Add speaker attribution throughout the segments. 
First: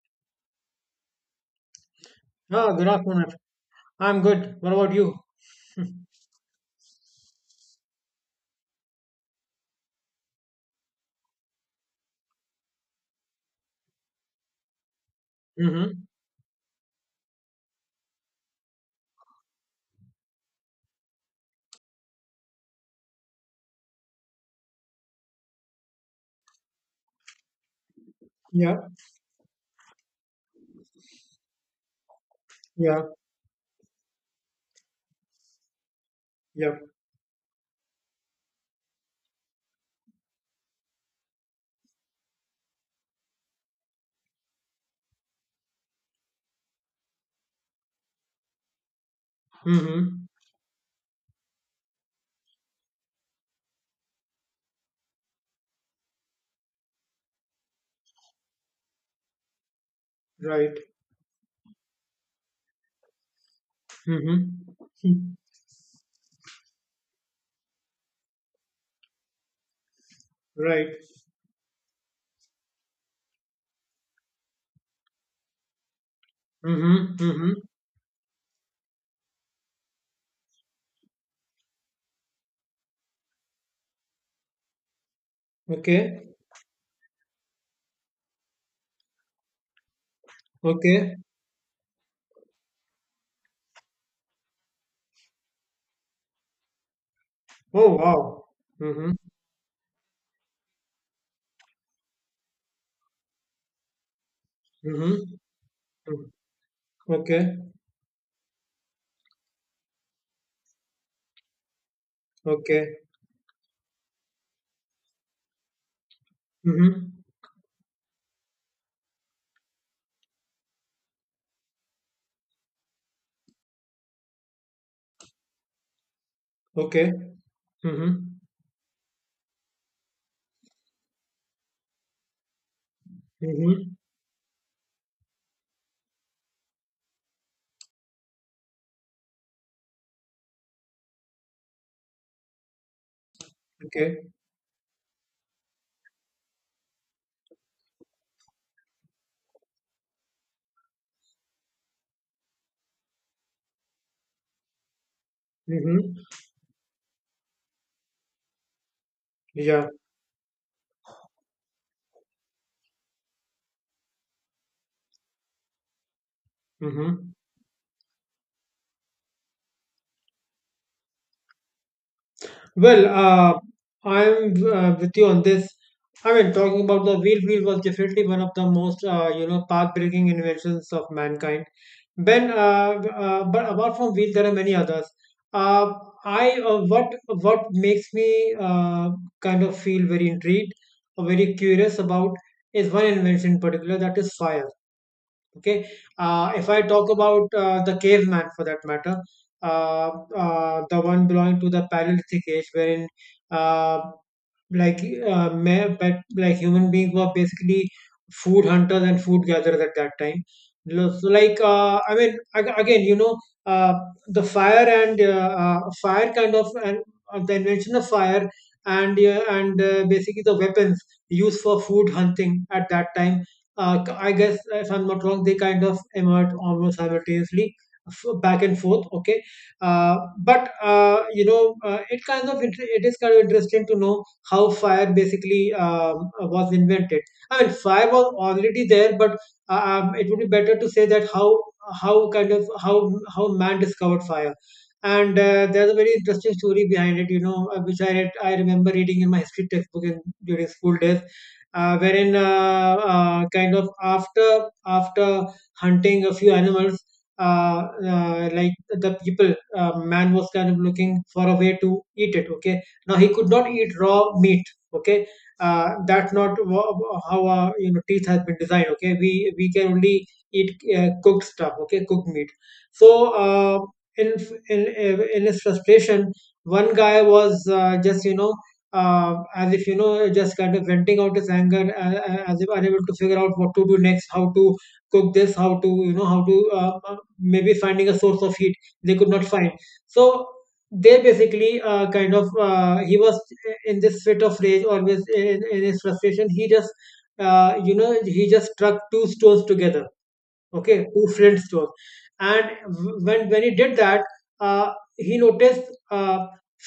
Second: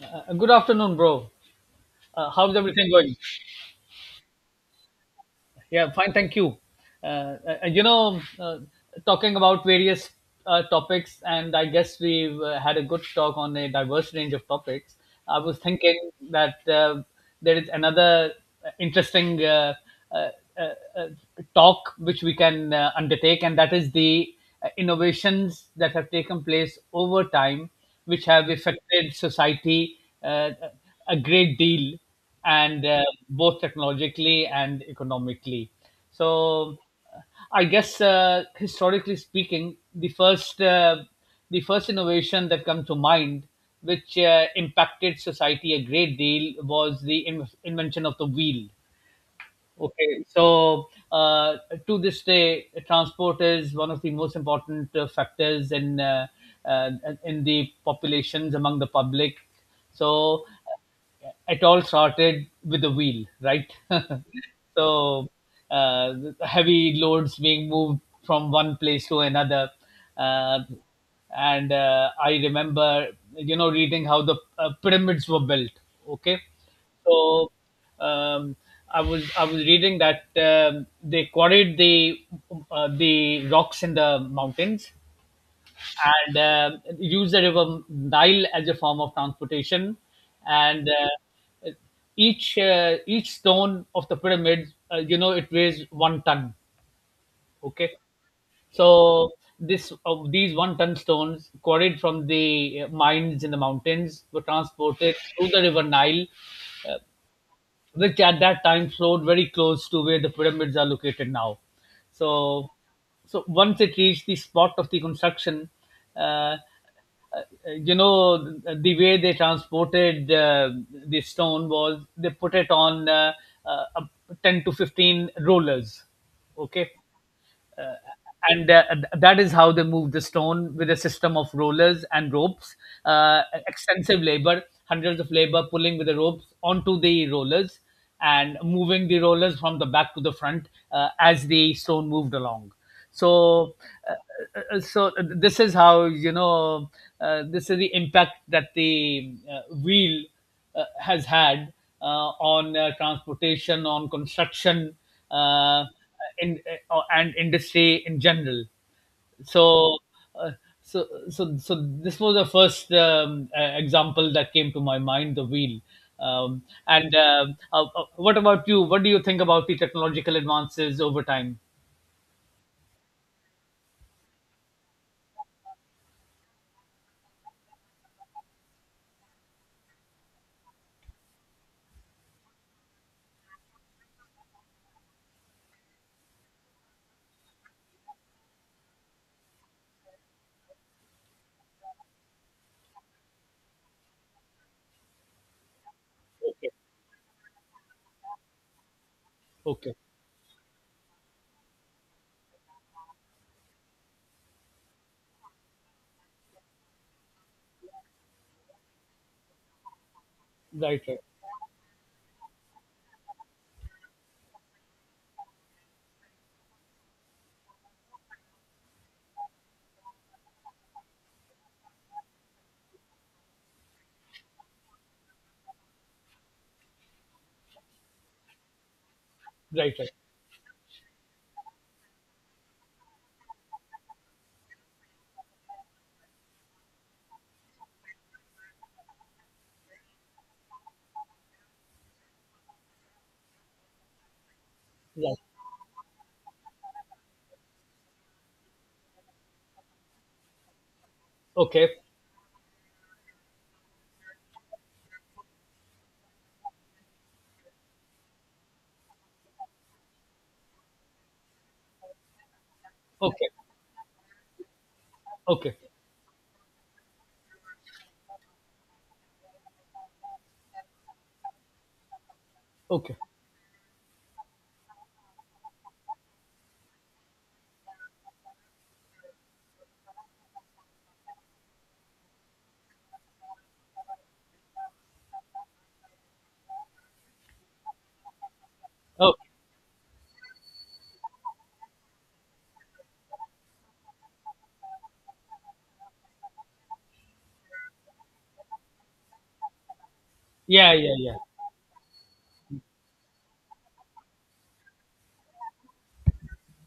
Speaker 1: Good afternoon, bro. How's
Speaker 2: Oh, good
Speaker 1: everything going?
Speaker 2: afternoon. I'm good. What about you?
Speaker 1: Yeah, fine, thank you. Uh, uh, you know, uh, Talking about various topics, and I guess we've had a good talk on a diverse range of topics. I was thinking
Speaker 2: Mm-hmm.
Speaker 1: that there is another interesting uh, uh, uh, talk which we can undertake, and that is the innovations that have taken place over time, which have
Speaker 2: Yeah,
Speaker 1: affected society uh, a great deal and
Speaker 2: yeah,
Speaker 1: both technologically and economically.
Speaker 2: yeah.
Speaker 1: So, I guess historically speaking, the first innovation that comes to mind, which impacted society a great deal, was the invention of the wheel. Okay,
Speaker 2: Mm-hmm.
Speaker 1: so to this day, transport is one of the most important factors uh, in the populations among the public. So
Speaker 2: Right.
Speaker 1: it all started with the wheel, right?
Speaker 2: Mm-hmm.
Speaker 1: So
Speaker 2: Hmm.
Speaker 1: uh, heavy loads being moved from one place to another uh,
Speaker 2: Right.
Speaker 1: and I remember, you know, reading how the pyramids were built. Okay,
Speaker 2: mm hmm right.
Speaker 1: so
Speaker 2: Mm-hmm.
Speaker 1: um, I was reading that they quarried the rocks in the mountains
Speaker 2: Okay.
Speaker 1: and use the river Nile as a form of transportation. And
Speaker 2: Okay.
Speaker 1: each stone of the pyramid, you know, it weighs one ton. Okay,
Speaker 2: Oh, wow. Mm-hmm.
Speaker 1: so this of these one ton stones quarried from the mines in the mountains were
Speaker 2: Mm-hmm.
Speaker 1: transported through the river Nile,
Speaker 2: Mm-hmm. Okay.
Speaker 1: which at that time flowed very close to where the pyramids are located now. So,
Speaker 2: Okay.
Speaker 1: so once it reached the spot of the construction, uh,
Speaker 2: Mm-hmm.
Speaker 1: uh, you know, the way they transported the stone was they put it on uh, 10 to 15 rollers. Okay,
Speaker 2: Okay. Mm-hmm.
Speaker 1: and that is how they moved the stone with a system of rollers and ropes. Uh,
Speaker 2: Mm-hmm.
Speaker 1: extensive labor, hundreds of labor pulling with the ropes onto the rollers and moving the rollers from the back to the front as the stone moved along. So uh,
Speaker 2: Okay.
Speaker 1: so this is how, you know, this is the impact that the wheel has had on transportation, on construction, uh,
Speaker 2: Mm-hmm.
Speaker 1: in, and industry in general.
Speaker 2: Yeah.
Speaker 1: So, uh, so this was the first example that came to my mind. The wheel. And
Speaker 2: Mm-hmm.
Speaker 1: What about you? What do you think about the technological advances over time?
Speaker 2: Well, I'm with you on this. I mean, talking about the wheel, was definitely one of the most, path-breaking inventions of mankind. Then, but apart from wheel, there are many others. Uh, I, what makes me, kind of feel very intrigued or very curious about, is one invention in particular, that is fire. Okay. If
Speaker 1: Okay.
Speaker 2: I talk about, the caveman for that matter,
Speaker 1: Okay.
Speaker 2: uh, the one belonging to the Paleolithic age, wherein, uh, like, but like human beings were basically food hunters and food gatherers at that time.
Speaker 1: Right.
Speaker 2: Lo-
Speaker 1: Right.
Speaker 2: So like, I mean, again you know, uh, the fire and, fire kind of, and the invention of fire, and basically the weapons used for food hunting at that time, I guess, if I'm not wrong, they kind of emerge almost simultaneously, back and forth. Okay,
Speaker 1: Right. Right.
Speaker 2: but, it kind of, it is kind of interesting to know how fire basically, was invented. I mean, fire was already there, but, it would be better to say that how, how man discovered fire. And
Speaker 1: Right.
Speaker 2: there's a very interesting story behind it, which I remember reading in my history textbook during school days,
Speaker 1: Okay.
Speaker 2: wherein, kind of, after hunting a few animals, man was kind of looking for a way to eat it. Okay, now he could
Speaker 1: Okay.
Speaker 2: not eat raw meat. Okay,
Speaker 1: Okay. Okay.
Speaker 2: that's not wha- how our, teeth has been designed. Okay, we can only eat, cooked stuff. Okay, cooked meat.
Speaker 1: Okay.
Speaker 2: So, in in his frustration, one guy was, just, as if, just kind of venting out his anger, as if unable to figure out what to do next, how to cook this, how to, how to, maybe finding a source of heat they could
Speaker 1: Oh,
Speaker 2: not find. So they basically, kind of, he was in this fit of rage, always, in his frustration, he just you know he just struck two stones together.
Speaker 1: yeah,
Speaker 2: Okay,
Speaker 1: yeah,
Speaker 2: two
Speaker 1: yeah.
Speaker 2: friends to Flint's stores. And when he did that, uh, he noticed,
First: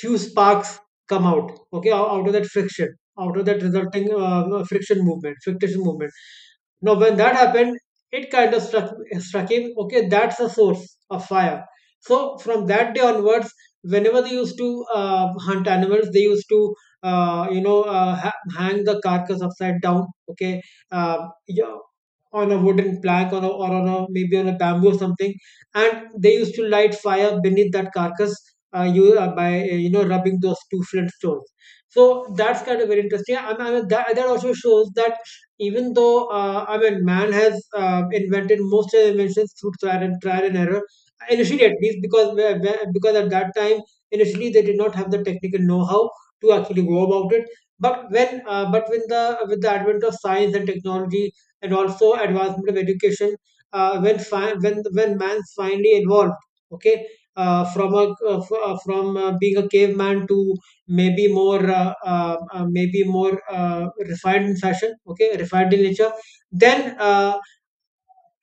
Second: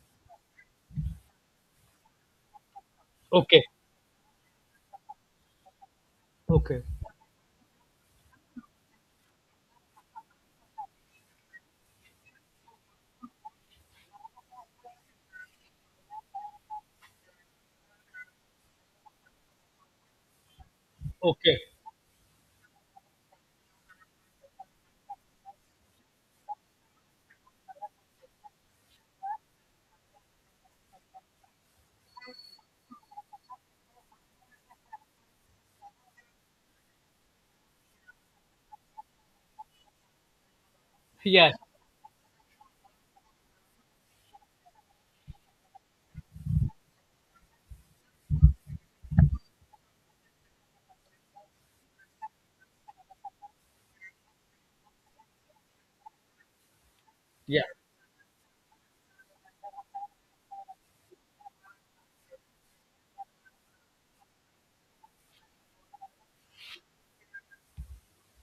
Speaker 2: few sparks come out. Okay, out of that friction, out of that
Speaker 1: Okay.
Speaker 2: resulting, friction movement, friction movement.
Speaker 1: Okay.
Speaker 2: Now, when that happened, it kind of struck him, okay, that's a source of fire. So, from that day onwards, whenever they used to, hunt animals, they used to, hang the carcass upside down, okay, uh,
Speaker 1: Okay.
Speaker 2: yeah, on a wooden plank, or on a, maybe on a bamboo or something. And they used to light fire beneath that carcass, by rubbing those two flint stones. So, that's kind of very interesting. I mean, that also shows that even though, I mean, man has, invented most of the inventions through trial and error,
Speaker 1: Yeah.
Speaker 2: initially at least, because because at that time, initially, they did not have the technical know-how to actually go about it. But when but with the advent of science and technology, and also advancement of education, when fi- when man finally evolved, okay,
Speaker 1: Yeah.
Speaker 2: from a, from, being a caveman to maybe more, maybe more, refined in fashion, okay, refined in nature. Then,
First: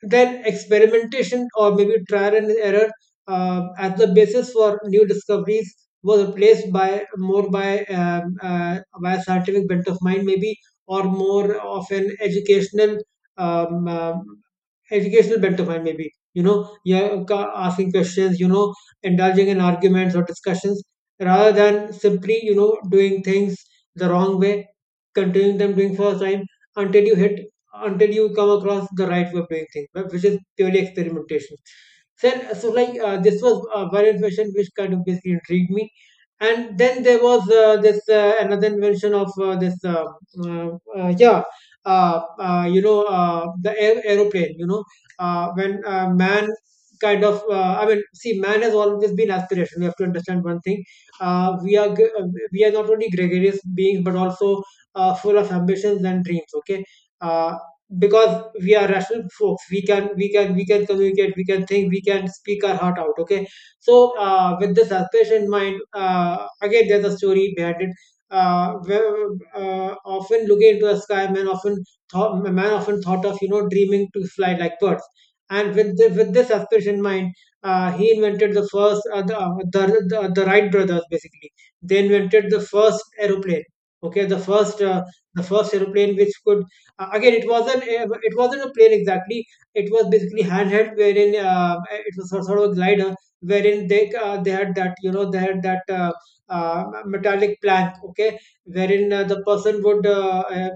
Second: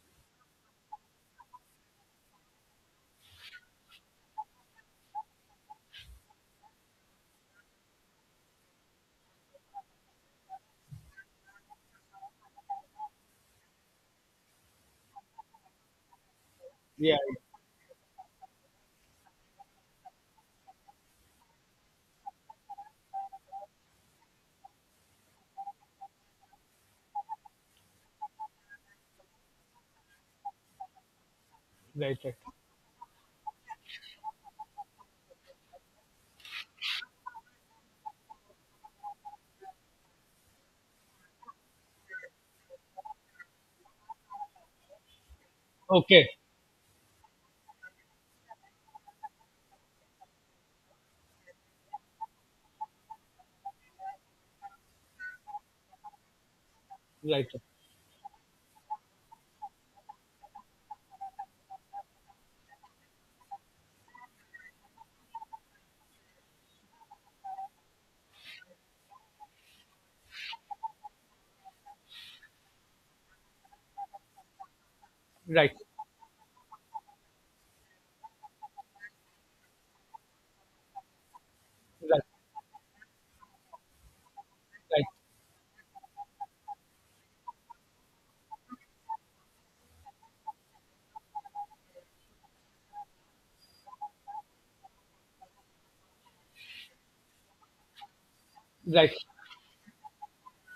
Speaker 2: then experimentation, or maybe trial and error, as the basis for new discoveries, was replaced by more, by a scientific bent of mind maybe, or more of an educational, um, um, educational bent of mind, maybe. You know,
Speaker 1: Yeah.
Speaker 2: asking questions, you know, indulging in arguments or discussions, rather than simply, you know, doing things the wrong way, continuing them, doing for a time, until you hit until you come across the right way of doing things, but which is purely experimentation.
Speaker 1: Right. Right.
Speaker 2: Then, so like, this was, one invention which kind of basically intrigued me, and then there was, this, another invention of, this uh, yeah. The aeroplane, you know, when,
Speaker 1: Okay.
Speaker 2: man kind of, I mean, see, man has always been aspiration. We have to understand one thing, uh, we are gre- uh, we are not only gregarious beings but also, full of ambitions and dreams. Okay,
Speaker 1: Right.
Speaker 2: uh, because we are rational folks, we can we can we can communicate, we can think, we can speak our heart out. Okay, so, with this aspiration in mind, again, there's a story behind it, uh, where, often looking into the sky, man often thought of, you know, dreaming to fly like birds.
Speaker 1: Right.
Speaker 2: And with this aspiration in mind, he invented the first, the Wright brothers, basically they
Speaker 1: Right.
Speaker 2: invented the first aeroplane. Okay, the first, the first aeroplane which could, again, it wasn't a plane exactly. It was basically handheld, wherein, it was sort of a glider, wherein they had that, you know, they had that metallic plank. Okay, wherein,
Speaker 1: Right. Right.
Speaker 2: the person would,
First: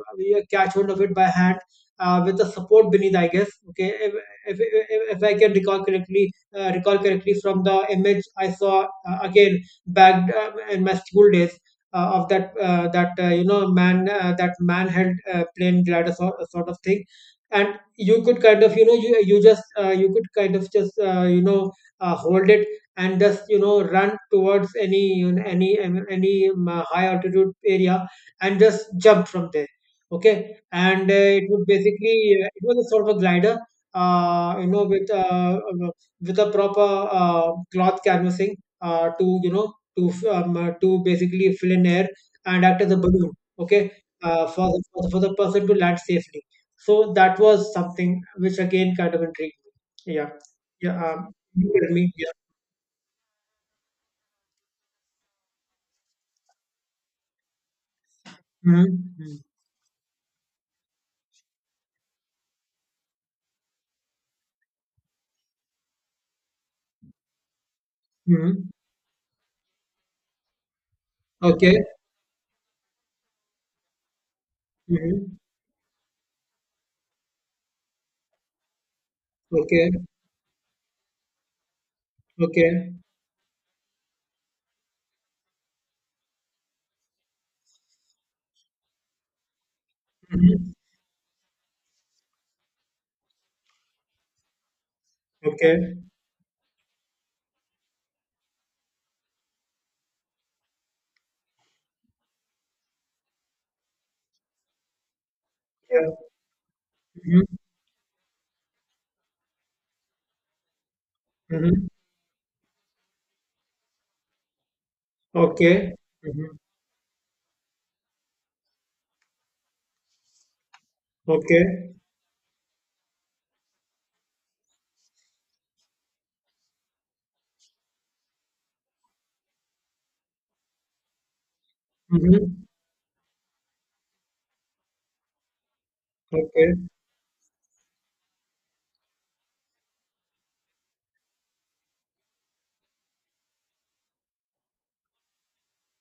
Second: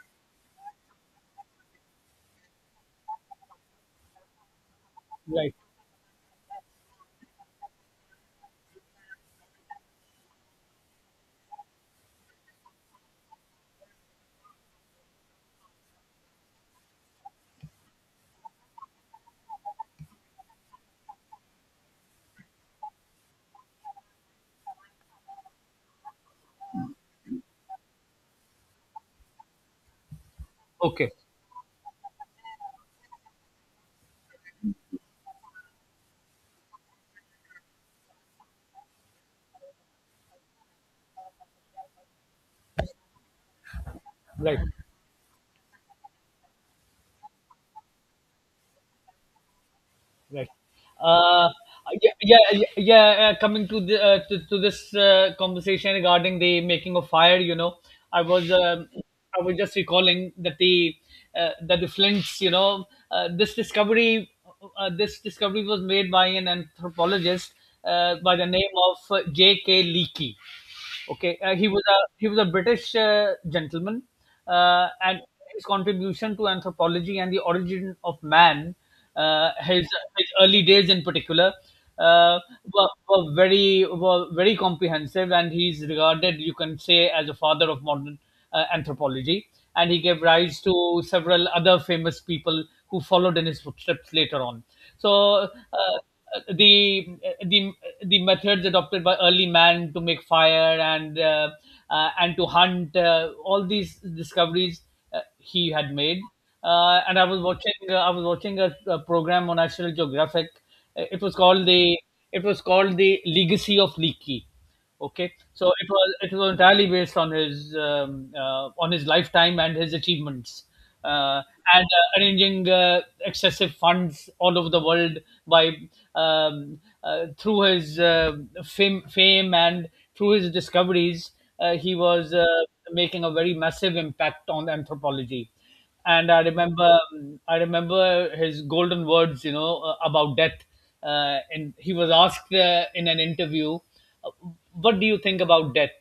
Speaker 2: catch hold of it by hand. With the support beneath, I guess. Okay, if I can
Speaker 1: Right.
Speaker 2: recall correctly, from the image I saw, again, back, in my school days, of that, that you know man that man held plane glider, sort of thing. And you could kind of, you know, you could kind of just, hold it, and just, you know, run towards any, any high altitude area, and just jump from there. Okay, and,
Speaker 1: Okay.
Speaker 2: it would basically, it was a sort of a glider, with, with a proper, cloth canvassing, to, you know, to basically fill in air and act as a balloon, okay, uh,
Speaker 1: Right.
Speaker 2: for, the, for the for the person to land safely. So that was something which again kind of intrigued me. Yeah,
Speaker 1: Right.
Speaker 2: yeah.
Speaker 1: Uh,
Speaker 2: You get me?
Speaker 1: yeah,
Speaker 2: Yeah.
Speaker 1: yeah, yeah, yeah. Coming to the to this conversation regarding the making of fire, you know, I was um,
Speaker 2: Mm-hmm.
Speaker 1: I was just recalling that the flints, you know, uh, this discovery this discovery was made by an anthropologist by the
Speaker 2: Hmm.
Speaker 1: name of J.K. Leakey. Okay,
Speaker 2: Okay.
Speaker 1: he was a British gentleman, and
Speaker 2: Hmm.
Speaker 1: his contribution to anthropology and the origin of man, uh, his
Speaker 2: Okay.
Speaker 1: his early days in particular, uh, were,
Speaker 2: Okay.
Speaker 1: were very comprehensive, and he's regarded, you can say, as a father of modern anthropology, and he gave rise
Speaker 2: Hmm.
Speaker 1: to several other famous people who followed in his footsteps later on. So
Speaker 2: Okay.
Speaker 1: the the the methods adopted by early man to make fire and to hunt, all these discoveries he had
Speaker 2: Yeah.
Speaker 1: made. Uh, and I was
Speaker 2: Hmm.
Speaker 1: watching uh, I was watching a program on National Geographic. It was called
Speaker 2: Hmm.
Speaker 1: the Legacy of Leaky. Okay, so
Speaker 2: Okay.
Speaker 1: it was
Speaker 2: Hmm.
Speaker 1: entirely based on his lifetime and his achievements, uh, and
Speaker 2: Okay.
Speaker 1: arranging excessive funds all over the world by um, through his fame and through his discoveries, he was
Speaker 2: Hmm.
Speaker 1: making a very massive impact on anthropology. And
Speaker 2: Okay.
Speaker 1: I remember his golden words, you know, about death. And he was asked in an interview, uh, "What do you think about death?"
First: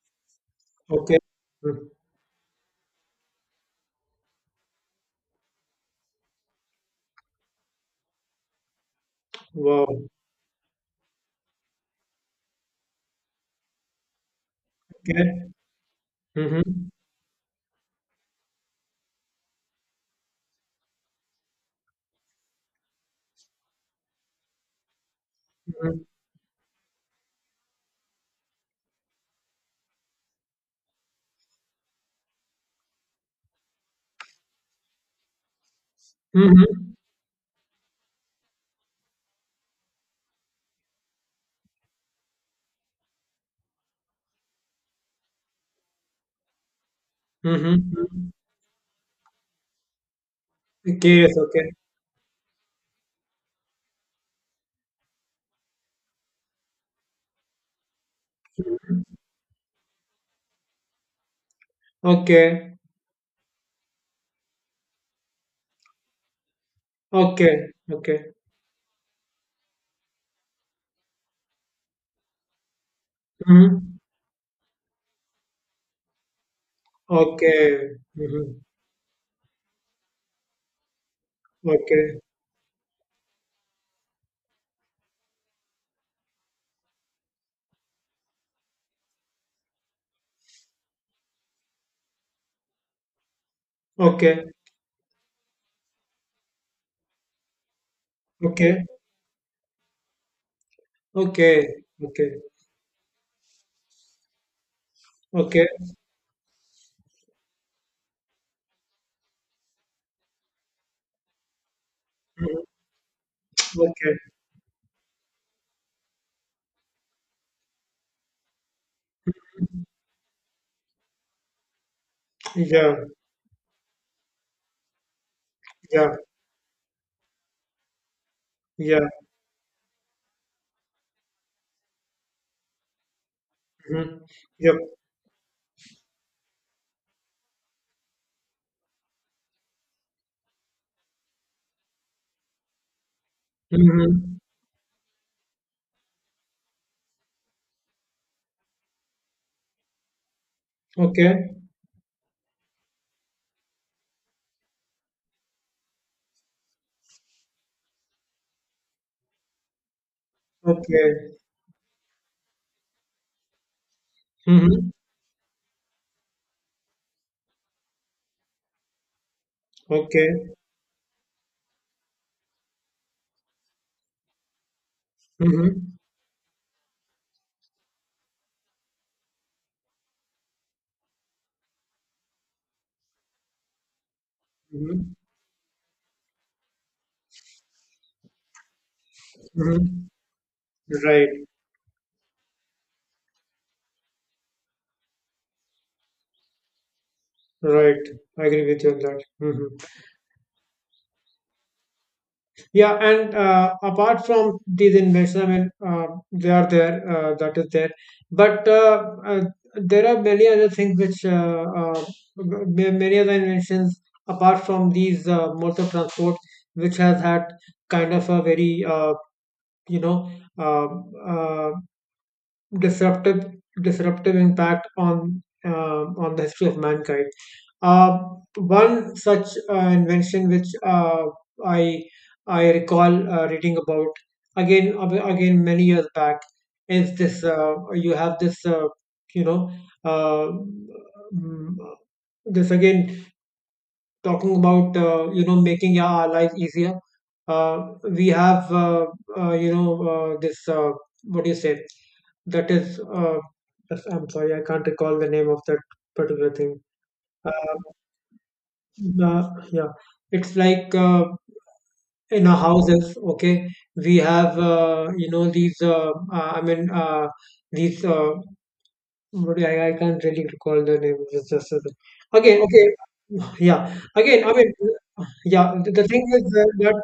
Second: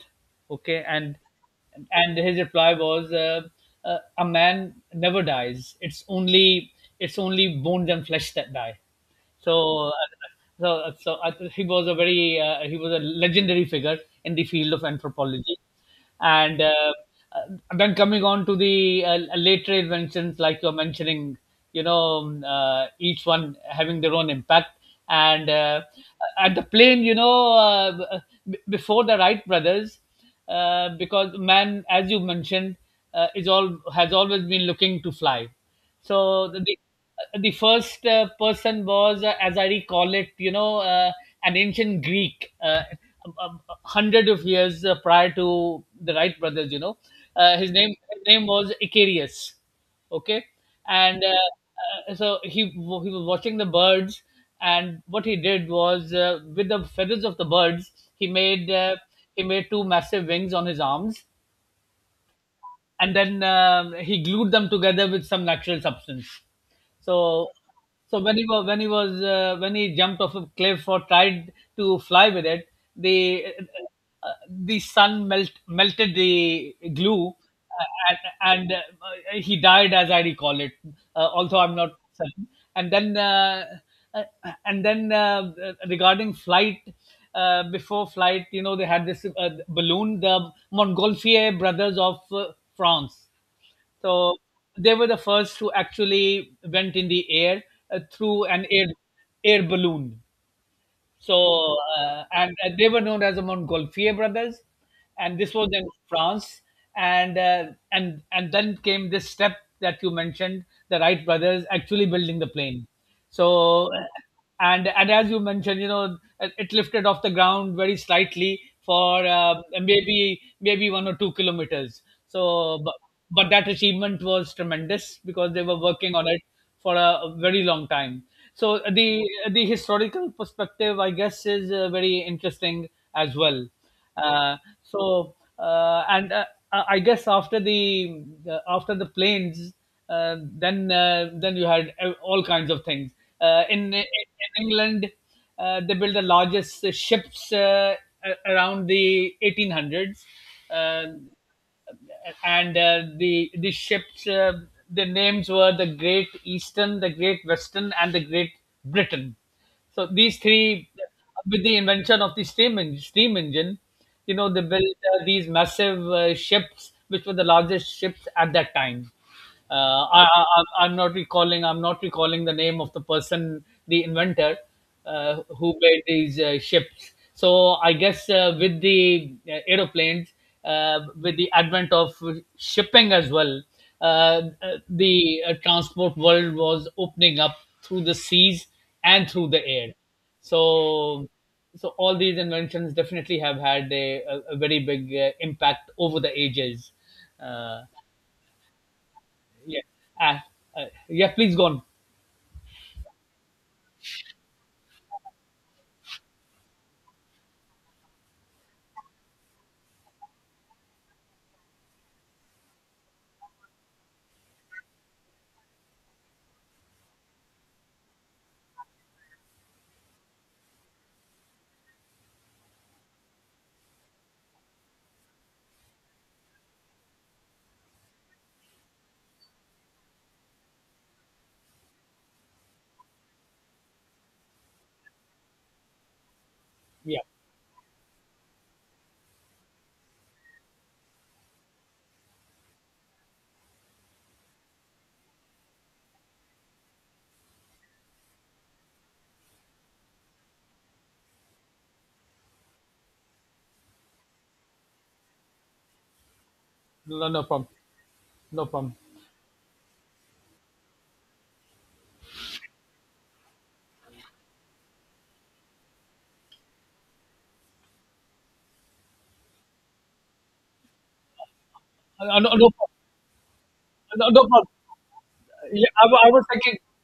Speaker 1: Okay, and
Speaker 2: Okay. Mm.
Speaker 1: his reply was a man never dies, it's only bones and flesh that die.
Speaker 2: Wow.
Speaker 1: So uh, so I think he was a very he was a legendary figure in the field of
Speaker 2: Okay.
Speaker 1: anthropology and
Speaker 2: Hmm.
Speaker 1: then coming on to the later inventions like you're mentioning, you know, each one having their own impact, and at the plane, you know, before the Wright brothers, because man, as you mentioned, is all has always been looking to fly. So
Speaker 2: Hmm.
Speaker 1: the first person was, as I recall it, you know, an ancient Greek, hundred of years prior to the Wright brothers. You know,
Speaker 2: Hmm.
Speaker 1: his
Speaker 2: Hmm.
Speaker 1: name was Icarius. Okay,
Speaker 2: Okay.
Speaker 1: and
Speaker 2: Yes. Okay.
Speaker 1: so he was watching the birds, and what he did was, with the feathers of the birds, he made uh,
Speaker 2: Mhm.
Speaker 1: he made two massive wings on his arms,
Speaker 2: Okay.
Speaker 1: and then he glued them together with some natural substance. So,
Speaker 2: Okay. Okay.
Speaker 1: when he was, when he jumped off a cliff or tried to fly with it, the
Speaker 2: Hmm.
Speaker 1: the sun melted the glue,
Speaker 2: Okay. Hmm.
Speaker 1: and he died, as I recall it. Although I'm not
Speaker 2: Okay.
Speaker 1: certain. And then uh, uh, and then regarding flight. Before flight, you know, they had this balloon, the Montgolfier brothers of France. So
Speaker 2: Okay.
Speaker 1: they were the first who actually went in the air through an
Speaker 2: Okay.
Speaker 1: air balloon.
Speaker 2: Okay.
Speaker 1: So,
Speaker 2: Okay.
Speaker 1: and they were known as the Montgolfier brothers, and this
Speaker 2: Okay.
Speaker 1: was in France, and and then came this step that you mentioned, the Wright brothers actually building the
Speaker 2: Hmm.
Speaker 1: plane. So,
Speaker 2: Okay.
Speaker 1: and as you mentioned, you know, it lifted off the ground very slightly for maybe 1 or 2 kilometers. So,
Speaker 2: Yeah.
Speaker 1: but that achievement was tremendous because they were
Speaker 2: Yeah.
Speaker 1: working on it for a very long time. So
Speaker 2: Yeah.
Speaker 1: the historical perspective, I guess, is very interesting as well.
Speaker 2: Hmm.
Speaker 1: Uh,
Speaker 2: Yep.
Speaker 1: so and I guess after the planes, then you had all kinds of things.
Speaker 2: Hmm.
Speaker 1: In England, they built the largest ships around the 1800s. Uh,
Speaker 2: Okay.
Speaker 1: and the ships, the names were the Great Eastern, the Great Western, and the Great Britain. So these three,
Speaker 2: Okay.
Speaker 1: with the invention of the steam engine, you know, they
Speaker 2: Hmm.
Speaker 1: built these massive ships, which were the largest ships at that time. Uh,
Speaker 2: Okay.
Speaker 1: I'm not recalling. I'm not recalling the name of the person, the inventor, who
Speaker 2: Hmm.
Speaker 1: made these ships. So I guess with the aeroplanes, with the advent of shipping as well, uh,
Speaker 2: Hmm.
Speaker 1: the transport world was opening up through the seas and through the air.
Speaker 2: Hmm.
Speaker 1: So,
Speaker 2: Right.
Speaker 1: so all these inventions definitely have had a very big impact over the ages. Uh,
Speaker 2: Right. I agree with you on that. Hmm.
Speaker 1: yeah. Uh, yeah, please go on.
Speaker 2: Yeah, and, apart from these inventions, I mean, they are there, that is there. But, there are many other things which, many other inventions apart from these, modes of transport, which has had kind of a very, you know, uh, uh, disruptive disruptive impact on, on the history of mankind. Uh, One such, invention which, I I recall, reading about again, again many years back, is
Speaker 1: Yeah.
Speaker 2: this, you have this, you know uh, mm, this, again, talking about, making our life easier. We have, this, what do you say, that is, yes, I'm sorry, I can't recall the name of that particular thing.
Speaker 1: No, no, no problem.
Speaker 2: uh,
Speaker 1: No problem.
Speaker 2: yeah, it's like, in our houses, okay, we have, these, these, what do I can't really recall the name, it's just
Speaker 1: No,
Speaker 2: again,
Speaker 1: no
Speaker 2: okay,
Speaker 1: problem.
Speaker 2: yeah,
Speaker 1: No, no
Speaker 2: again, I
Speaker 1: problem.
Speaker 2: mean, yeah,
Speaker 1: Yeah,
Speaker 2: the,
Speaker 1: I,
Speaker 2: the thing
Speaker 1: I
Speaker 2: is
Speaker 1: was
Speaker 2: that,
Speaker 1: thinking.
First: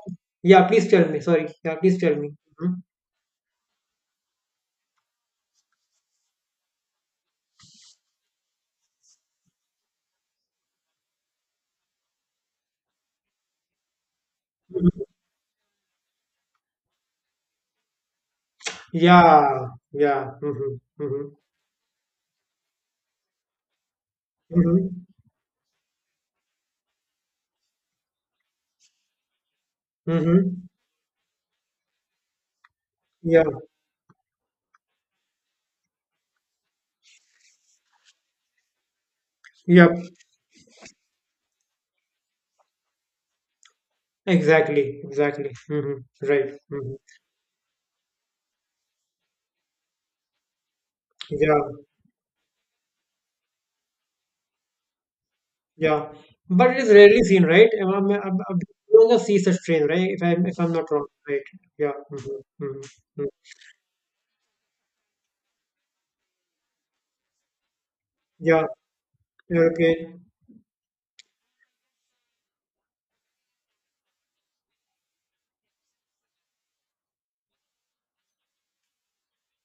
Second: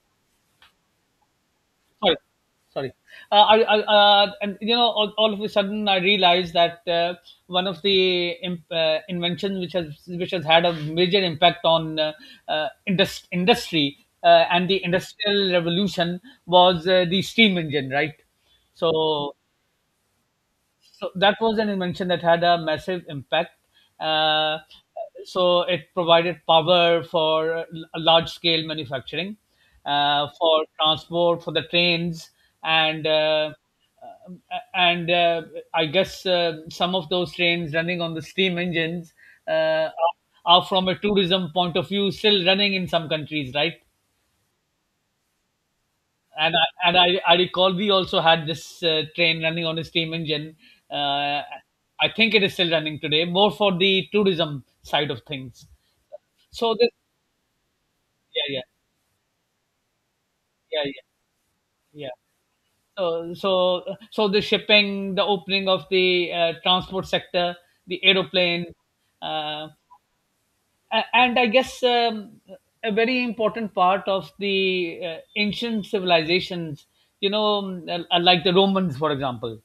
Speaker 2: yeah, please tell me. Sorry. Yeah, please tell
Speaker 1: Sorry.
Speaker 2: me. Mhm.
Speaker 1: Sorry. And you know, all of a sudden, I realized that one of the inventions which has, which has had a major impact on industry and the
Speaker 2: Mhm.
Speaker 1: industrial revolution was the steam engine, right? So
Speaker 2: Yeah, yeah. Hmm.
Speaker 1: so
Speaker 2: Hmm.
Speaker 1: that was an invention that had a massive impact. Uh,
Speaker 2: Hmm.
Speaker 1: so it provided power for large scale manufacturing, for
Speaker 2: Hmm.
Speaker 1: transport, for the trains, and
Speaker 2: Yeah,
Speaker 1: uh, and uh, I guess some of those trains running on the steam engines uh,
Speaker 2: yeah,
Speaker 1: are are from a tourism point of view still running in some countries, right?
Speaker 2: exactly, exactly. Hmm.
Speaker 1: And
Speaker 2: Right.
Speaker 1: I,
Speaker 2: Hmm.
Speaker 1: and I recall we also had this train running on a steam engine. Uh,
Speaker 2: Yeah,
Speaker 1: I think it is still running today, more for the tourism side of things.
Speaker 2: yeah. But
Speaker 1: So
Speaker 2: it is
Speaker 1: this,
Speaker 2: rarely seen, right?
Speaker 1: yeah, yeah,
Speaker 2: You don't see such train, right? If I'm
Speaker 1: yeah,
Speaker 2: not wrong, right? Yeah.
Speaker 1: yeah, yeah.
Speaker 2: Mm-hmm. Mm-hmm. Mm-hmm.
Speaker 1: So so the shipping, the opening of the transport sector, the
Speaker 2: Yeah.
Speaker 1: aeroplane, uh,
Speaker 2: Okay. Mm.
Speaker 1: and I guess a very important part of the ancient civilizations. Like the Romans, for example.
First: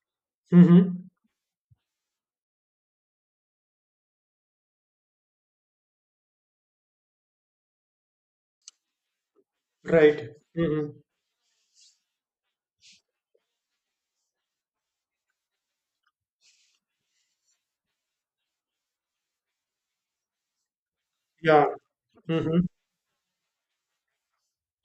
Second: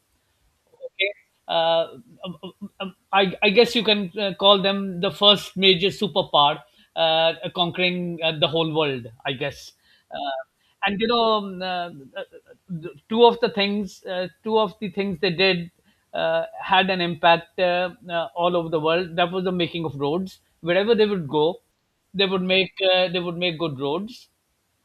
Speaker 2: Mm-hmm.
Speaker 1: Okay. Uh, um, um, um, I, I guess you can call them the first major superpower, conquering the whole world, I guess.
Speaker 2: Right.
Speaker 1: uh,
Speaker 2: Mm-hmm.
Speaker 1: and you know um, uh, th- two of the things two of the things they did had an impact all over the world. That was the making of roads wherever they would go.
Speaker 2: Yeah.
Speaker 1: they would
Speaker 2: Mm-hmm.
Speaker 1: make uh, they would make good roads.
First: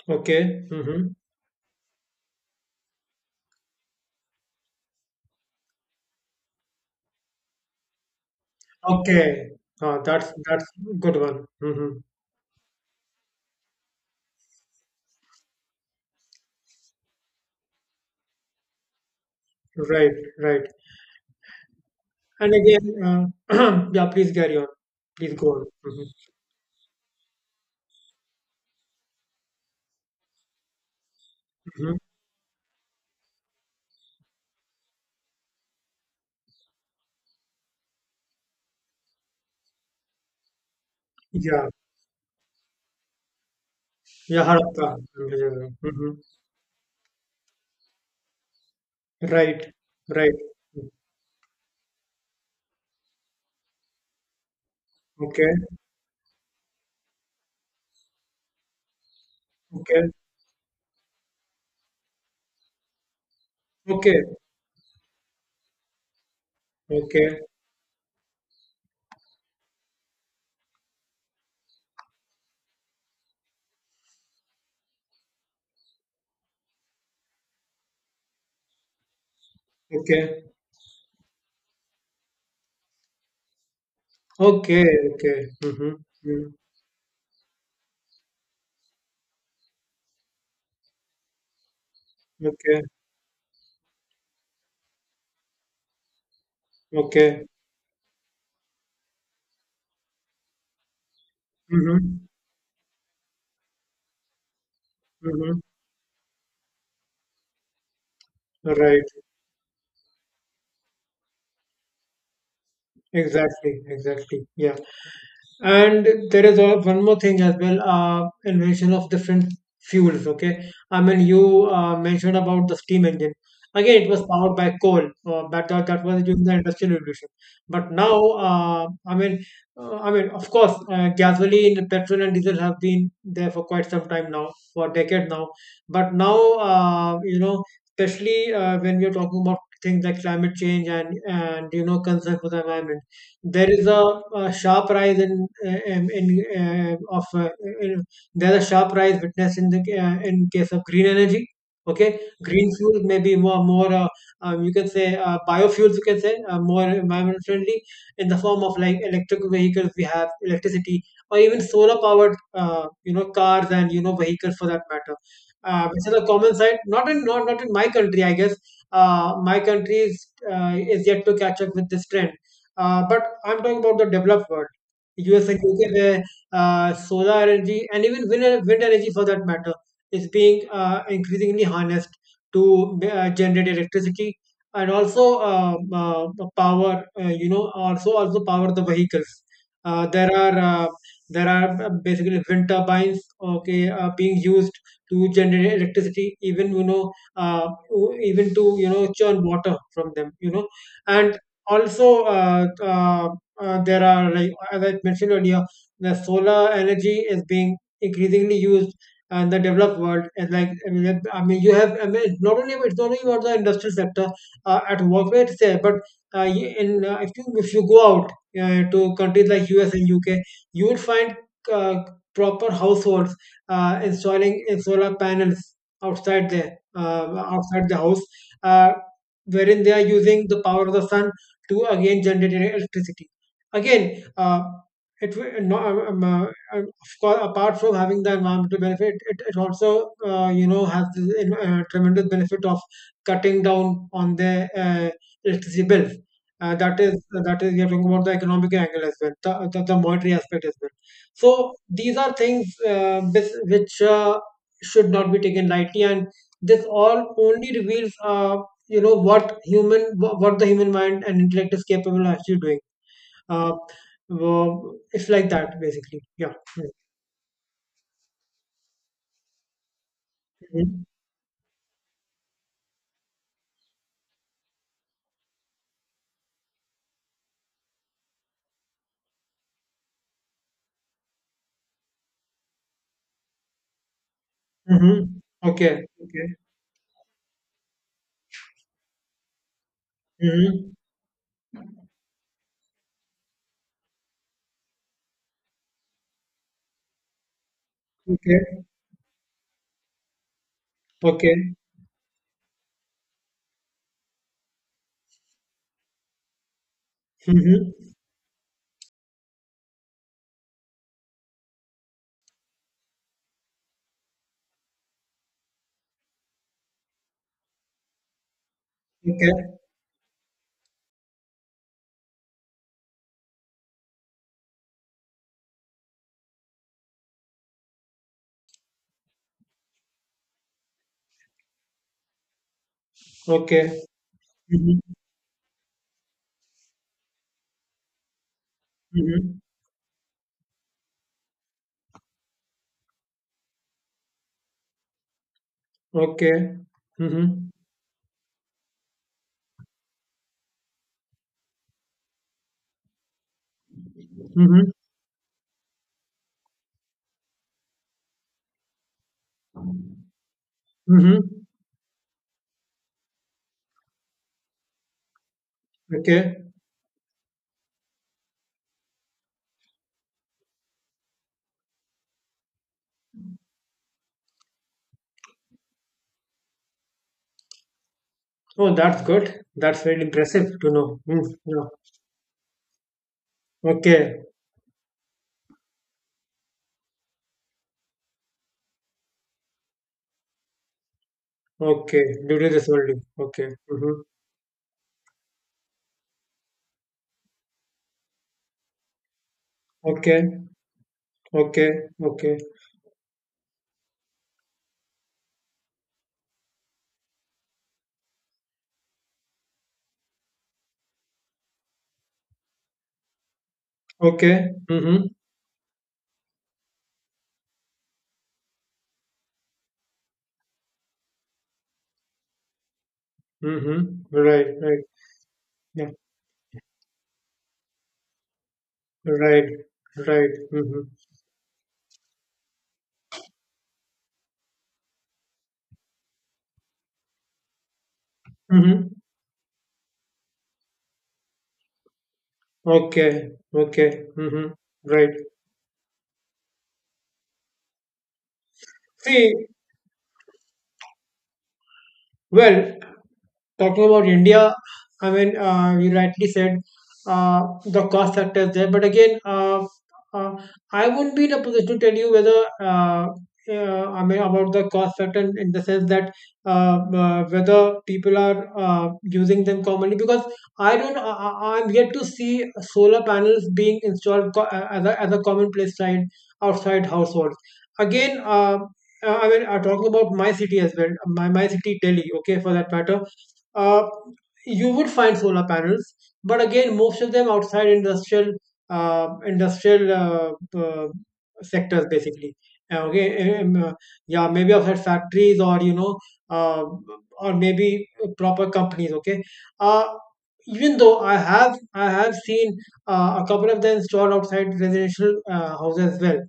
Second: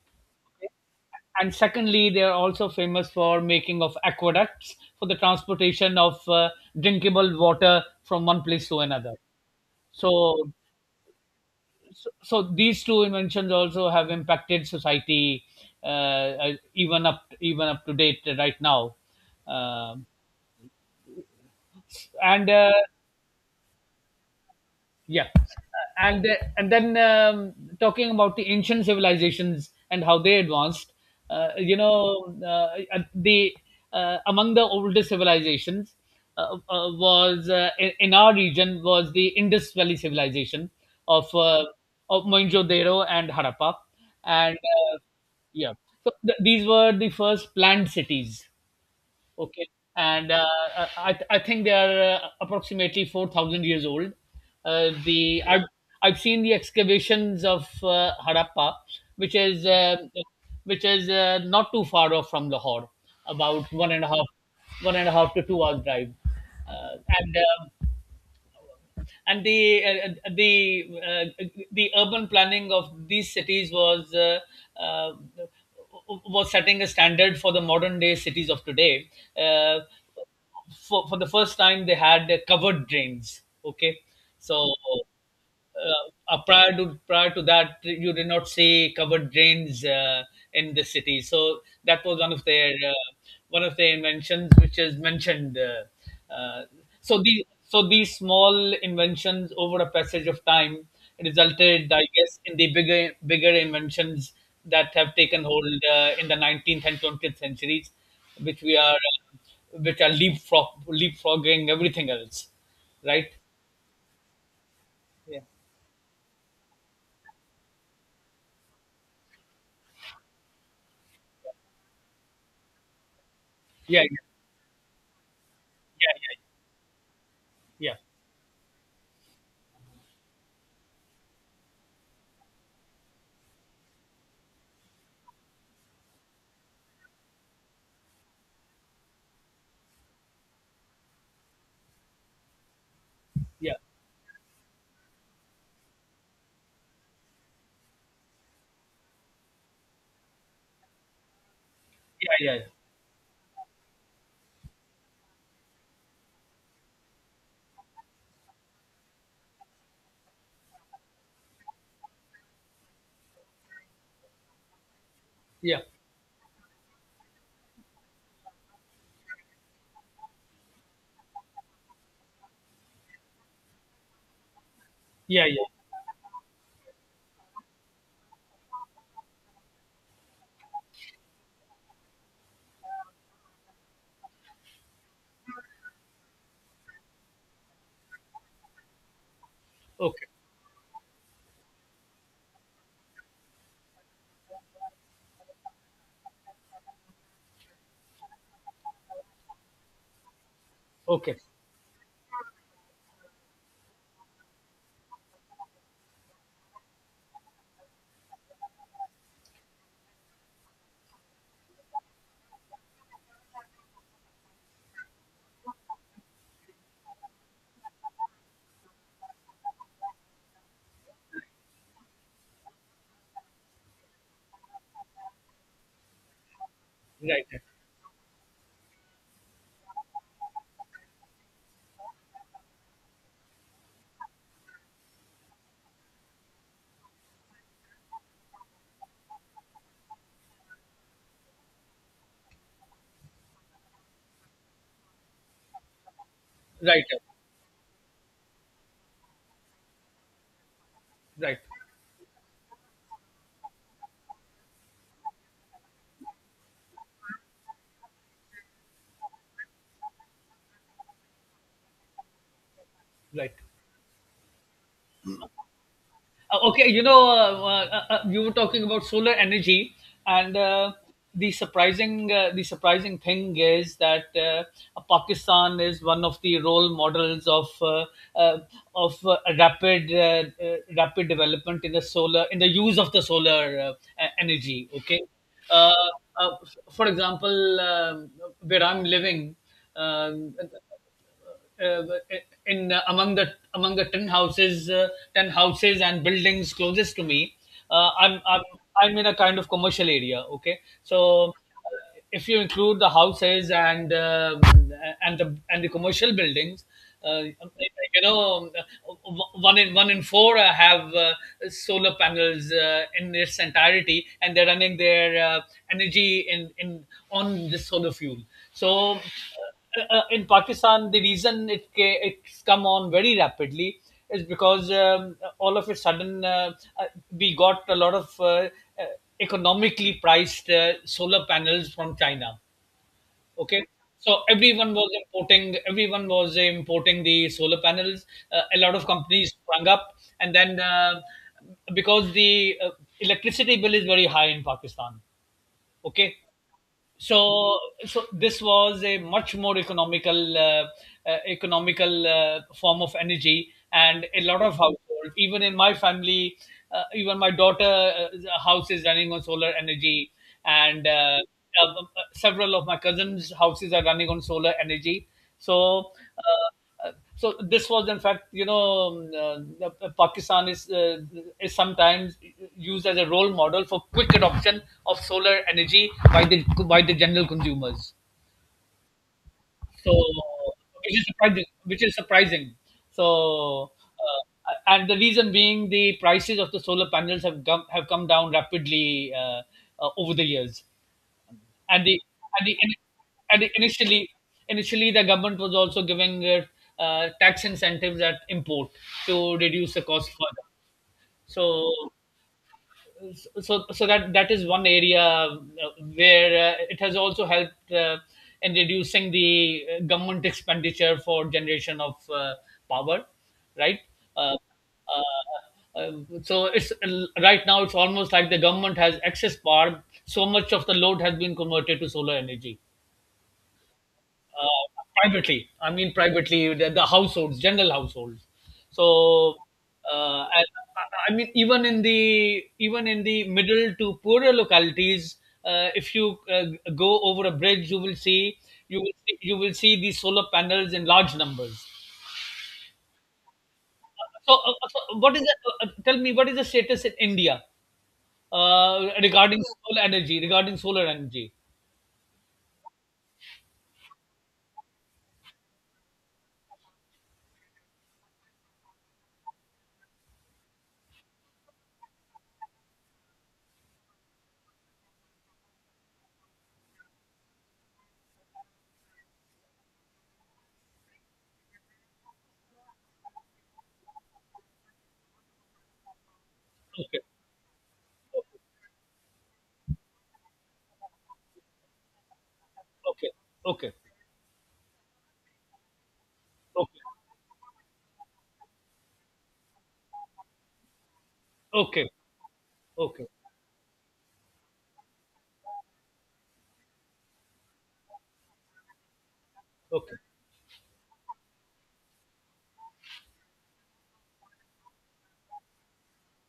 Speaker 2: Okay. Mm-hmm.
Speaker 1: And secondly, they are also famous for making of aqueducts for the transportation of drinkable water from one place to another.
Speaker 2: Okay. That's
Speaker 1: so
Speaker 2: that's good one. Mm-hmm.
Speaker 1: so these two inventions also have impacted society, even up to date right now. Um
Speaker 2: Right. Right.
Speaker 1: and
Speaker 2: And
Speaker 1: uh,
Speaker 2: again, yeah. Please carry on.
Speaker 1: yeah.
Speaker 2: Please go on. Mm-hmm.
Speaker 1: And then, talking about the ancient civilizations and how they advanced, you
Speaker 2: Mm-hmm.
Speaker 1: know uh, the among the oldest civilizations was in our region was the Indus Valley civilization of
Speaker 2: Yeah.
Speaker 1: Mohenjo-daro and Harappa.
Speaker 2: Yeah,
Speaker 1: and
Speaker 2: Harappa.
Speaker 1: uh, yeah. so
Speaker 2: Mm-hmm.
Speaker 1: th- these were the first planned cities. Okay.
Speaker 2: Right,
Speaker 1: and
Speaker 2: right.
Speaker 1: uh, uh, I, I think they are approximately 4,000 years old. Uh, the
Speaker 2: Okay,
Speaker 1: I've, I've seen the excavations of Harappa, which is
Speaker 2: okay,
Speaker 1: not too far off from Lahore, about
Speaker 2: okay,
Speaker 1: one and a half to 2 hours drive. Uh,
Speaker 2: okay,
Speaker 1: and the urban planning of these cities was uh, setting a standard for the modern day cities of today. Uh,
Speaker 2: okay,
Speaker 1: for the first time, they had covered drains. Okay. so
Speaker 2: okay, okay. Mm-hmm.
Speaker 1: uh, uh,
Speaker 2: Mm-hmm.
Speaker 1: prior to prior to that, you did not see covered drains in the city. So that was one of their
Speaker 2: Okay,
Speaker 1: one of their inventions which is mentioned. uh, uh, so
Speaker 2: okay.
Speaker 1: the so these small inventions, over a passage of time, resulted, I
Speaker 2: Mm-hmm.
Speaker 1: guess, in the bigger inventions that have taken
Speaker 2: Mm-hmm.
Speaker 1: hold in the 19th and 20th centuries, which we are
Speaker 2: Right.
Speaker 1: uh, which are leapfrogging everything else, right.
Speaker 2: Exactly, exactly. Yeah.
Speaker 1: Yeah,
Speaker 2: And one more thing as well, invention of different fuels. Okay, I mean you mentioned about the steam engine.
Speaker 1: yeah,
Speaker 2: Again, it was powered by coal, but that
Speaker 1: yeah,
Speaker 2: was during
Speaker 1: yeah,
Speaker 2: the industrial revolution. But
Speaker 1: yeah,
Speaker 2: now, I mean, of course, gasoline, petrol, and diesel have been there for quite some time now, for decades now. But now, especially when we are talking about things like climate change and concern for the environment there
Speaker 1: yeah,
Speaker 2: is a, a sharp rise in of in, there's a sharp rise witnessed in the in case of green energy. Okay,
Speaker 1: yeah, yeah, yeah,
Speaker 2: green fuels, may be more, you can say, biofuels, you can say, more environment friendly, in the form of like electric vehicles. We have electricity, or even solar powered cars and vehicles for that matter,
Speaker 1: yeah,
Speaker 2: which is a common sight not in my country, I guess. My country is yet to catch up with this trend. But I'm talking about the developed world,
Speaker 1: yeah,
Speaker 2: US and
Speaker 1: yeah.
Speaker 2: UK, where solar energy and even wind energy for that matter is being increasingly harnessed to generate electricity, and also power, also power the vehicles. Uh,
Speaker 1: Okay,
Speaker 2: there are uh, there are basically wind turbines, okay, being used to generate electricity, even even to churn water from them, you know.
Speaker 1: okay,
Speaker 2: And also there are, like as I mentioned earlier, the solar energy is being increasingly used in the developed world. And like I mean, it- I mean you have I mean, it's not only, about the industrial sector at work where there, but y- in if you go out to countries like US and UK, you will find uh, proper households installing solar panels outside there uh,
Speaker 1: right,
Speaker 2: outside the house, uh, wherein they are using the power of the sun to again generate electricity. Again, it will no, of course, apart from having the environmental benefit, it also has the tremendous benefit of cutting down on the electricity bills. Uh, that
Speaker 1: right,
Speaker 2: is, that is, we are talking about the economic angle as well, the monetary aspect as well.
Speaker 1: right, right,
Speaker 2: So these are things which should not be taken lightly, and this all only reveals you know what human what the human mind and intellect is capable of actually doing.
Speaker 1: right.
Speaker 2: uh, it's like that, basically. Yeah.
Speaker 1: Okay, you were talking about solar energy, and
Speaker 2: Mm-hmm.
Speaker 1: the surprising thing is that Pakistan is one of the role models of uh, rapid development in the solar in the use of the solar energy. Okay.
Speaker 2: Mm-hmm.
Speaker 1: Uh,
Speaker 2: Okay. Okay.
Speaker 1: f- for example, where I'm living, um,
Speaker 2: Mm-hmm.
Speaker 1: uh, in among the 10 houses, ten houses and buildings closest to me. uh, I'm, I'm
Speaker 2: Okay.
Speaker 1: I'm in a kind of commercial area. Okay, so
Speaker 2: Okay.
Speaker 1: if you include the houses and the commercial buildings, uh,
Speaker 2: Mm-hmm.
Speaker 1: you know, uh, one in four have solar panels in its entirety, and they're running their energy in on the solar fuel. So uh,
Speaker 2: Okay.
Speaker 1: uh, uh, in Pakistan, the reason it's come on very rapidly is because, all of a sudden, uh, we got a lot of economically priced solar panels from China.
Speaker 2: Okay.
Speaker 1: Okay. so everyone
Speaker 2: Mm-hmm.
Speaker 1: was importing, everyone was importing the solar panels. A lot of companies
Speaker 2: Mm-hmm.
Speaker 1: sprung up, and then, because the electricity bill is very high in Pakistan. Okay.
Speaker 2: Okay. Mm-hmm.
Speaker 1: So so this was a much more economical form of energy, and a lot of
Speaker 2: Mm-hmm.
Speaker 1: households, even in my family, even my daughter's house is running on solar energy, and
Speaker 2: Mm-hmm.
Speaker 1: uh, several of my cousins houses are running on solar energy. so
Speaker 2: Okay.
Speaker 1: uh, so this was, in fact, Pakistan is sometimes used as a role model for quick adoption of solar energy by the general consumers.
Speaker 2: Oh, that's good. That's
Speaker 1: So,
Speaker 2: very impressive to
Speaker 1: which
Speaker 2: know.
Speaker 1: is
Speaker 2: Mm.
Speaker 1: surprising,
Speaker 2: Yeah.
Speaker 1: so
Speaker 2: Okay.
Speaker 1: and the reason being the prices of the solar panels have come down rapidly over the years. and the
Speaker 2: Okay, due
Speaker 1: and
Speaker 2: to
Speaker 1: the
Speaker 2: this only.
Speaker 1: and
Speaker 2: Okay.
Speaker 1: the
Speaker 2: Mm-hmm.
Speaker 1: initially, the government was also giving tax incentives at import to reduce the cost
Speaker 2: Okay.
Speaker 1: further.
Speaker 2: Okay.
Speaker 1: so
Speaker 2: Okay.
Speaker 1: so so that that is one area where it has also helped in reducing the government expenditure for generation of power, right. uh,
Speaker 2: Okay. Mm-hmm.
Speaker 1: uh, uh, so it's Right now, it's almost like the government has excess power. So much of the load has been converted to solar energy.
Speaker 2: Mm-hmm. Right,
Speaker 1: Uh,
Speaker 2: right.
Speaker 1: Privately, I
Speaker 2: Yeah.
Speaker 1: mean, privately, the households, general households. So,
Speaker 2: Right,
Speaker 1: uh,
Speaker 2: right.
Speaker 1: I,
Speaker 2: Mm-hmm.
Speaker 1: I mean, even in the middle to poorer localities, if you go over a bridge,
Speaker 2: Mm-hmm.
Speaker 1: you will see these solar panels in large numbers.
Speaker 2: Okay, okay.
Speaker 1: So,
Speaker 2: Mm-hmm. Right.
Speaker 1: tell me, what is the status in India
Speaker 2: See,
Speaker 1: regarding solar energy? Regarding solar energy.
Speaker 2: well, talking about India, I mean, you rightly said the cost factor is there, but again, uh, I wouldn't be in a position to tell you whether. Uh, I mean, about the cost factor in the sense that whether people are using them commonly, because I don't I- I'm yet to see solar panels being installed as a, commonplace sight outside
Speaker 1: Okay.
Speaker 2: households. Again, I mean, talking about my city as well, my city Delhi, okay, for that matter,
Speaker 1: Okay. Okay.
Speaker 2: uh, you would find solar panels, but again, most of them outside industrial uh, industrial uh, uh,
Speaker 1: Okay.
Speaker 2: sectors,
Speaker 1: Okay.
Speaker 2: basically. Uh,
Speaker 1: Okay. Okay.
Speaker 2: Okay, um, um, uh, yeah, maybe outside factories, or you know, uh, or maybe proper companies. Okay, uh,
Speaker 1: Okay.
Speaker 2: even though I have seen a couple of them installed outside residential houses as well,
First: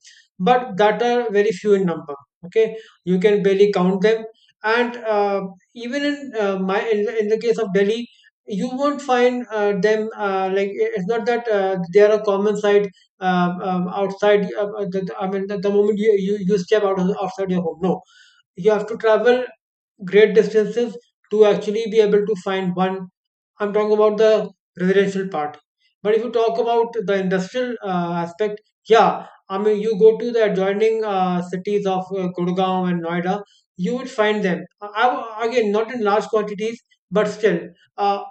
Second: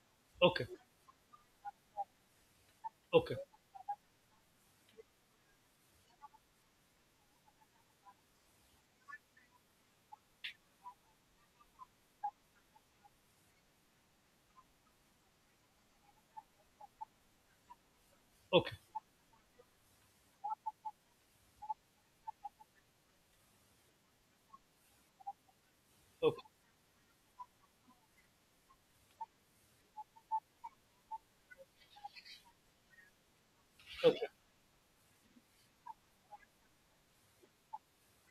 Speaker 1: Okay.
Speaker 2: but that are very few in number. Okay, you
Speaker 1: Okay.
Speaker 2: can barely count them. And even in in the case of Delhi, you won't find them, like, it's not that they are a common sight outside the moment you, you step out of, outside your home, no, you
Speaker 1: Okay.
Speaker 2: have to travel great distances to actually be able to find one. I'm talking about the residential part. But if you
Speaker 1: Okay.
Speaker 2: talk about the industrial aspect, yeah, I mean, you go to the adjoining cities of Gurgaon and Noida, you would
Speaker 1: Okay.
Speaker 2: find them. Again, not in large quantities, but still. Uh,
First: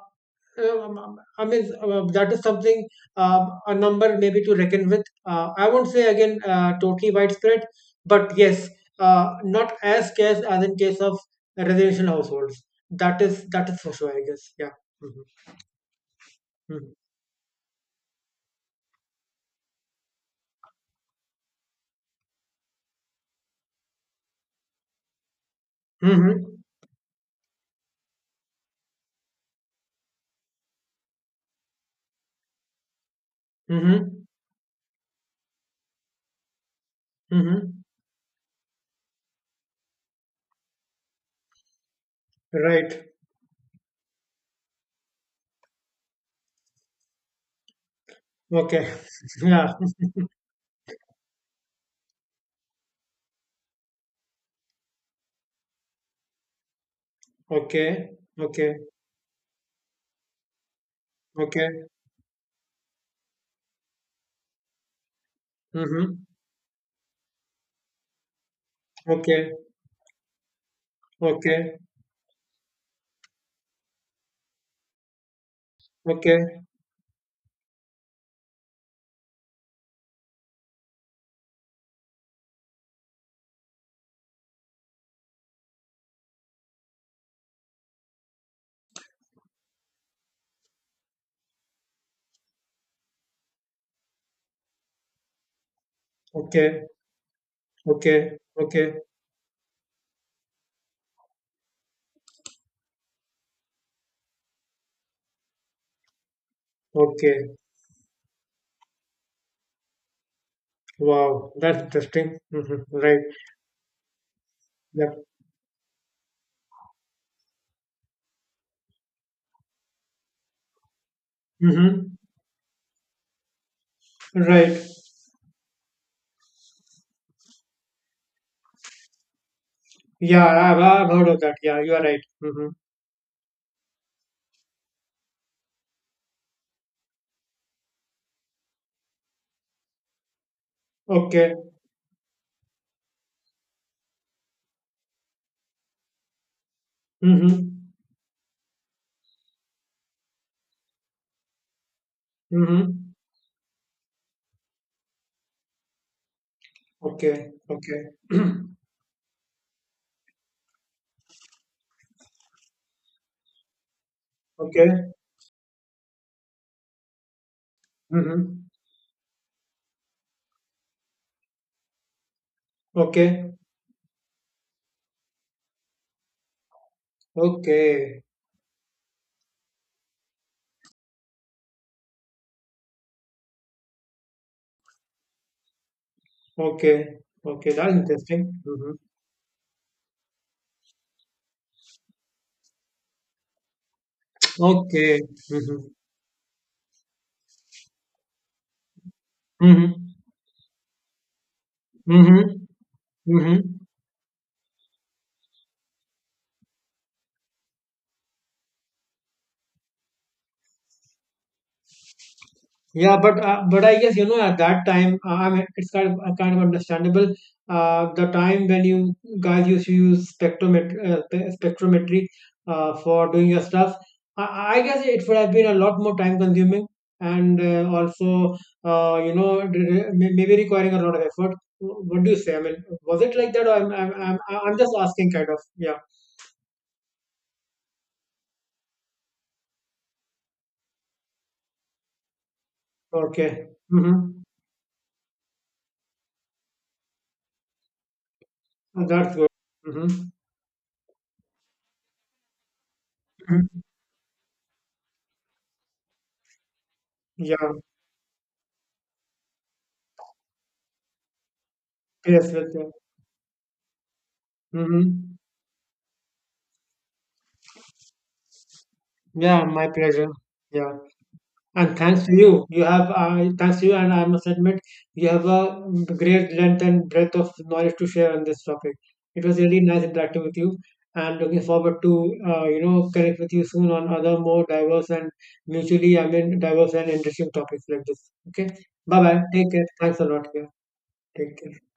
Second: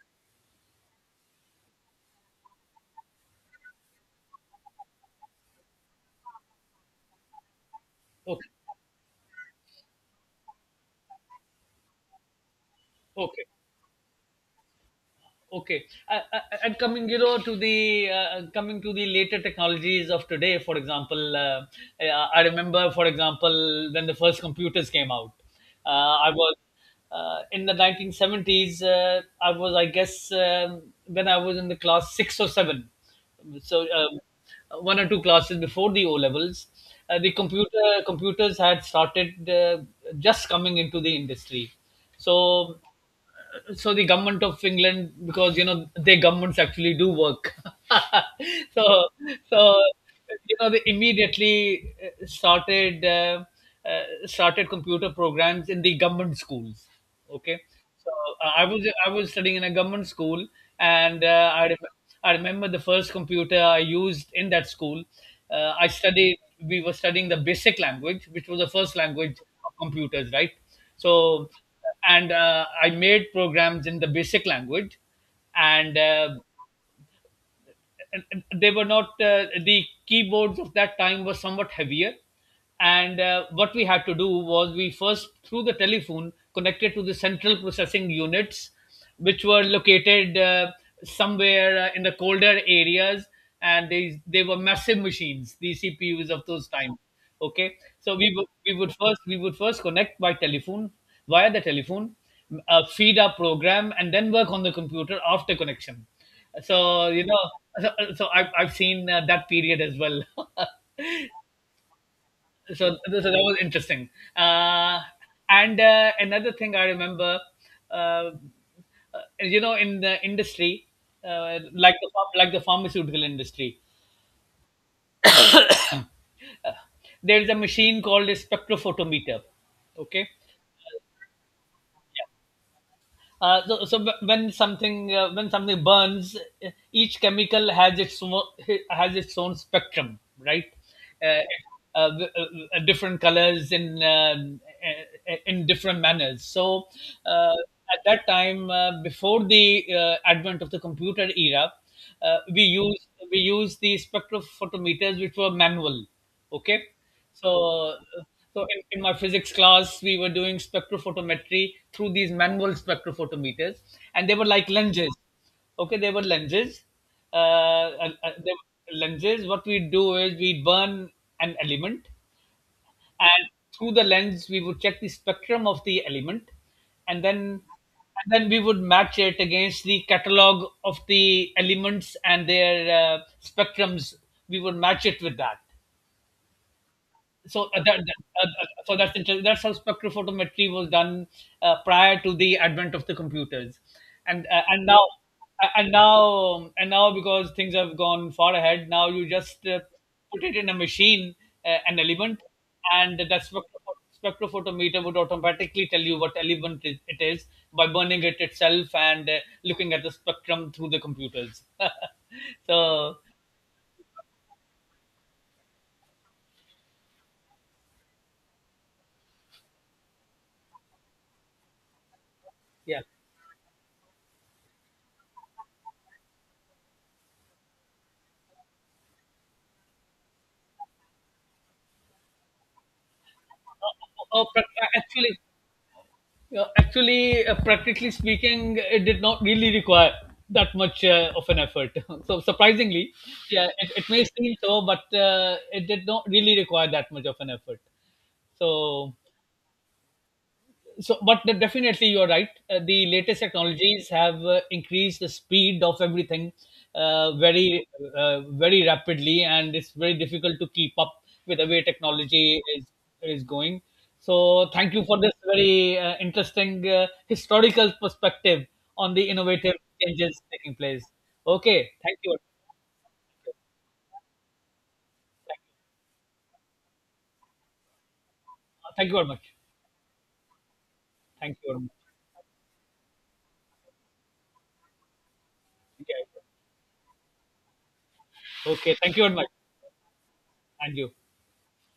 Speaker 2: I mean, that is something, a number maybe to reckon with. I won't say, again, totally widespread, but
Speaker 1: Okay.
Speaker 2: yes, not as scarce as in case of residential households.
Speaker 1: Okay.
Speaker 2: That is for sure, I guess. Yeah. Mm-hmm.
Speaker 1: Okay. I- and coming you know to the coming to the later technologies of today, for example, I remember, for example, when the first computers came out. uh,
Speaker 2: Mm-hmm.
Speaker 1: i was
Speaker 2: Mm-hmm.
Speaker 1: uh, in the 1970s. I guess when I was in the class 6 or 7, so um,
Speaker 2: Mm-hmm.
Speaker 1: one or two classes before the O levels. uh, the
Speaker 2: Mm-hmm.
Speaker 1: computer computers had started, just coming into the industry. so
Speaker 2: Right.
Speaker 1: so the government of England, because their governments actually do work.
Speaker 2: Okay.
Speaker 1: so
Speaker 2: Yeah.
Speaker 1: so they immediately started computer programs in the government schools. Okay.
Speaker 2: Okay.
Speaker 1: so uh, I
Speaker 2: Okay.
Speaker 1: was I was studying in a government school, and
Speaker 2: Okay.
Speaker 1: I remember the first computer I used in that school. I
Speaker 2: Mm-hmm.
Speaker 1: studied We were studying the basic language, which was the first language
Speaker 2: Okay.
Speaker 1: of computers, right? So,
Speaker 2: Okay.
Speaker 1: and I made programs in the basic language, and uh,
Speaker 2: Okay.
Speaker 1: and they were not the keyboards of that time were somewhat heavier. And what we had to do was, we first, through the telephone, connected to the central processing units, which were located somewhere, in the colder areas, and they were massive machines, the CPUs of those
Speaker 2: Okay.
Speaker 1: times. Okay. so we
Speaker 2: Okay.
Speaker 1: would we would
Speaker 2: Okay.
Speaker 1: first we would first connect by telephone, via the telephone, feed our program, and then work on the computer after connection. so you
Speaker 2: Okay.
Speaker 1: know, so, so I've I've seen that period as well.
Speaker 2: Wow, that's interesting. Hmm.
Speaker 1: so,
Speaker 2: Right.
Speaker 1: so that was interesting. Uh,
Speaker 2: Yep.
Speaker 1: and another thing I remember, uh, uh, in the industry,
Speaker 2: Hmm.
Speaker 1: like the pharmaceutical industry,
Speaker 2: Right.
Speaker 1: there is a machine called a spectrophotometer. Okay.
Speaker 2: Yeah, I've heard of that. Yeah, you are right. Hmm.
Speaker 1: So, when something burns, each chemical has has its own spectrum, right? Uh,
Speaker 2: Okay.
Speaker 1: uh, w- different colors in different manners. So
Speaker 2: Hmm.
Speaker 1: uh, at that time, before the advent of the computer era,
Speaker 2: Hmm.
Speaker 1: we used the spectrophotometers, which were manual. Okay.
Speaker 2: Okay.
Speaker 1: so
Speaker 2: Okay.
Speaker 1: so in my physics class, we were doing spectrophotometry through these manual spectrophotometers, and they were like
Speaker 2: Okay.
Speaker 1: lenses. Okay.
Speaker 2: Hmm.
Speaker 1: They were lenses. What we do is we burn an element, and
Speaker 2: Okay.
Speaker 1: through the lens, we would check the spectrum of the element. and then
Speaker 2: Okay.
Speaker 1: and then we would match it against the catalog of the elements and their spectrums. We would match it with that.
Speaker 2: Okay.
Speaker 1: so
Speaker 2: Okay.
Speaker 1: uh,
Speaker 2: That's
Speaker 1: that, that- uh,
Speaker 2: interesting.
Speaker 1: uh,
Speaker 2: Hmm.
Speaker 1: so that's interesting. That's how spectrophotometry was done prior to the advent of the computers. and uh, and now
Speaker 2: Okay.
Speaker 1: uh,
Speaker 2: Hmm.
Speaker 1: because things have gone far ahead, now you just
Speaker 2: Hmm.
Speaker 1: put it in a machine, an element, and
Speaker 2: Hmm.
Speaker 1: that
Speaker 2: Hmm.
Speaker 1: spectrophotometer would automatically tell you what element it is, by burning it itself, and looking at the spectrum through the computers. So,
Speaker 2: Yeah, but I guess, you know, at that time, I mean, it's kind of understandable. The time when you guys used to use spectrometry
Speaker 1: yeah.
Speaker 2: for doing your stuff, I guess it would have been a lot more time consuming, and also maybe requiring a lot of effort. What do you say? I mean, was it like that, or
Speaker 1: Oh, but
Speaker 2: I'm just asking,
Speaker 1: actually,
Speaker 2: kind of. Yeah.
Speaker 1: yeah, actually, practically speaking, it did not really require that much of an effort. So, surprisingly, yeah,
Speaker 2: Okay.
Speaker 1: it may
Speaker 2: Mm-hmm.
Speaker 1: seem so, but it did not really require that much of an effort. So
Speaker 2: That's good. Mm-hmm.
Speaker 1: so, but definitely you're right, the latest technologies have increased the speed of everything, uh,
Speaker 2: Yeah.
Speaker 1: very very rapidly, and it's very difficult to keep up with the way
Speaker 2: Yes.
Speaker 1: technology
Speaker 2: Yes.
Speaker 1: is
Speaker 2: Yeah.
Speaker 1: is going. So thank you for
Speaker 2: Mm-hmm.
Speaker 1: this very interesting historical perspective on the
Speaker 2: Yeah,
Speaker 1: innovative
Speaker 2: my pleasure.
Speaker 1: changes taking
Speaker 2: Yeah,
Speaker 1: place. Okay.
Speaker 2: and
Speaker 1: Thank
Speaker 2: thanks to
Speaker 1: you.
Speaker 2: you, you have thanks to you, and I must admit you have a great length and breadth of knowledge to share on this topic.
Speaker 1: Thank you very
Speaker 2: It
Speaker 1: much.
Speaker 2: was really nice interacting with you, and
Speaker 1: Thank
Speaker 2: looking
Speaker 1: you very much.
Speaker 2: forward to connect with you soon on other more diverse and mutually I
Speaker 1: Okay,
Speaker 2: mean diverse and interesting topics like this. Okay,
Speaker 1: okay, thank
Speaker 2: bye
Speaker 1: you very
Speaker 2: bye.
Speaker 1: much.
Speaker 2: Take care. Thanks a lot. Yeah,
Speaker 1: And you.
Speaker 2: take care.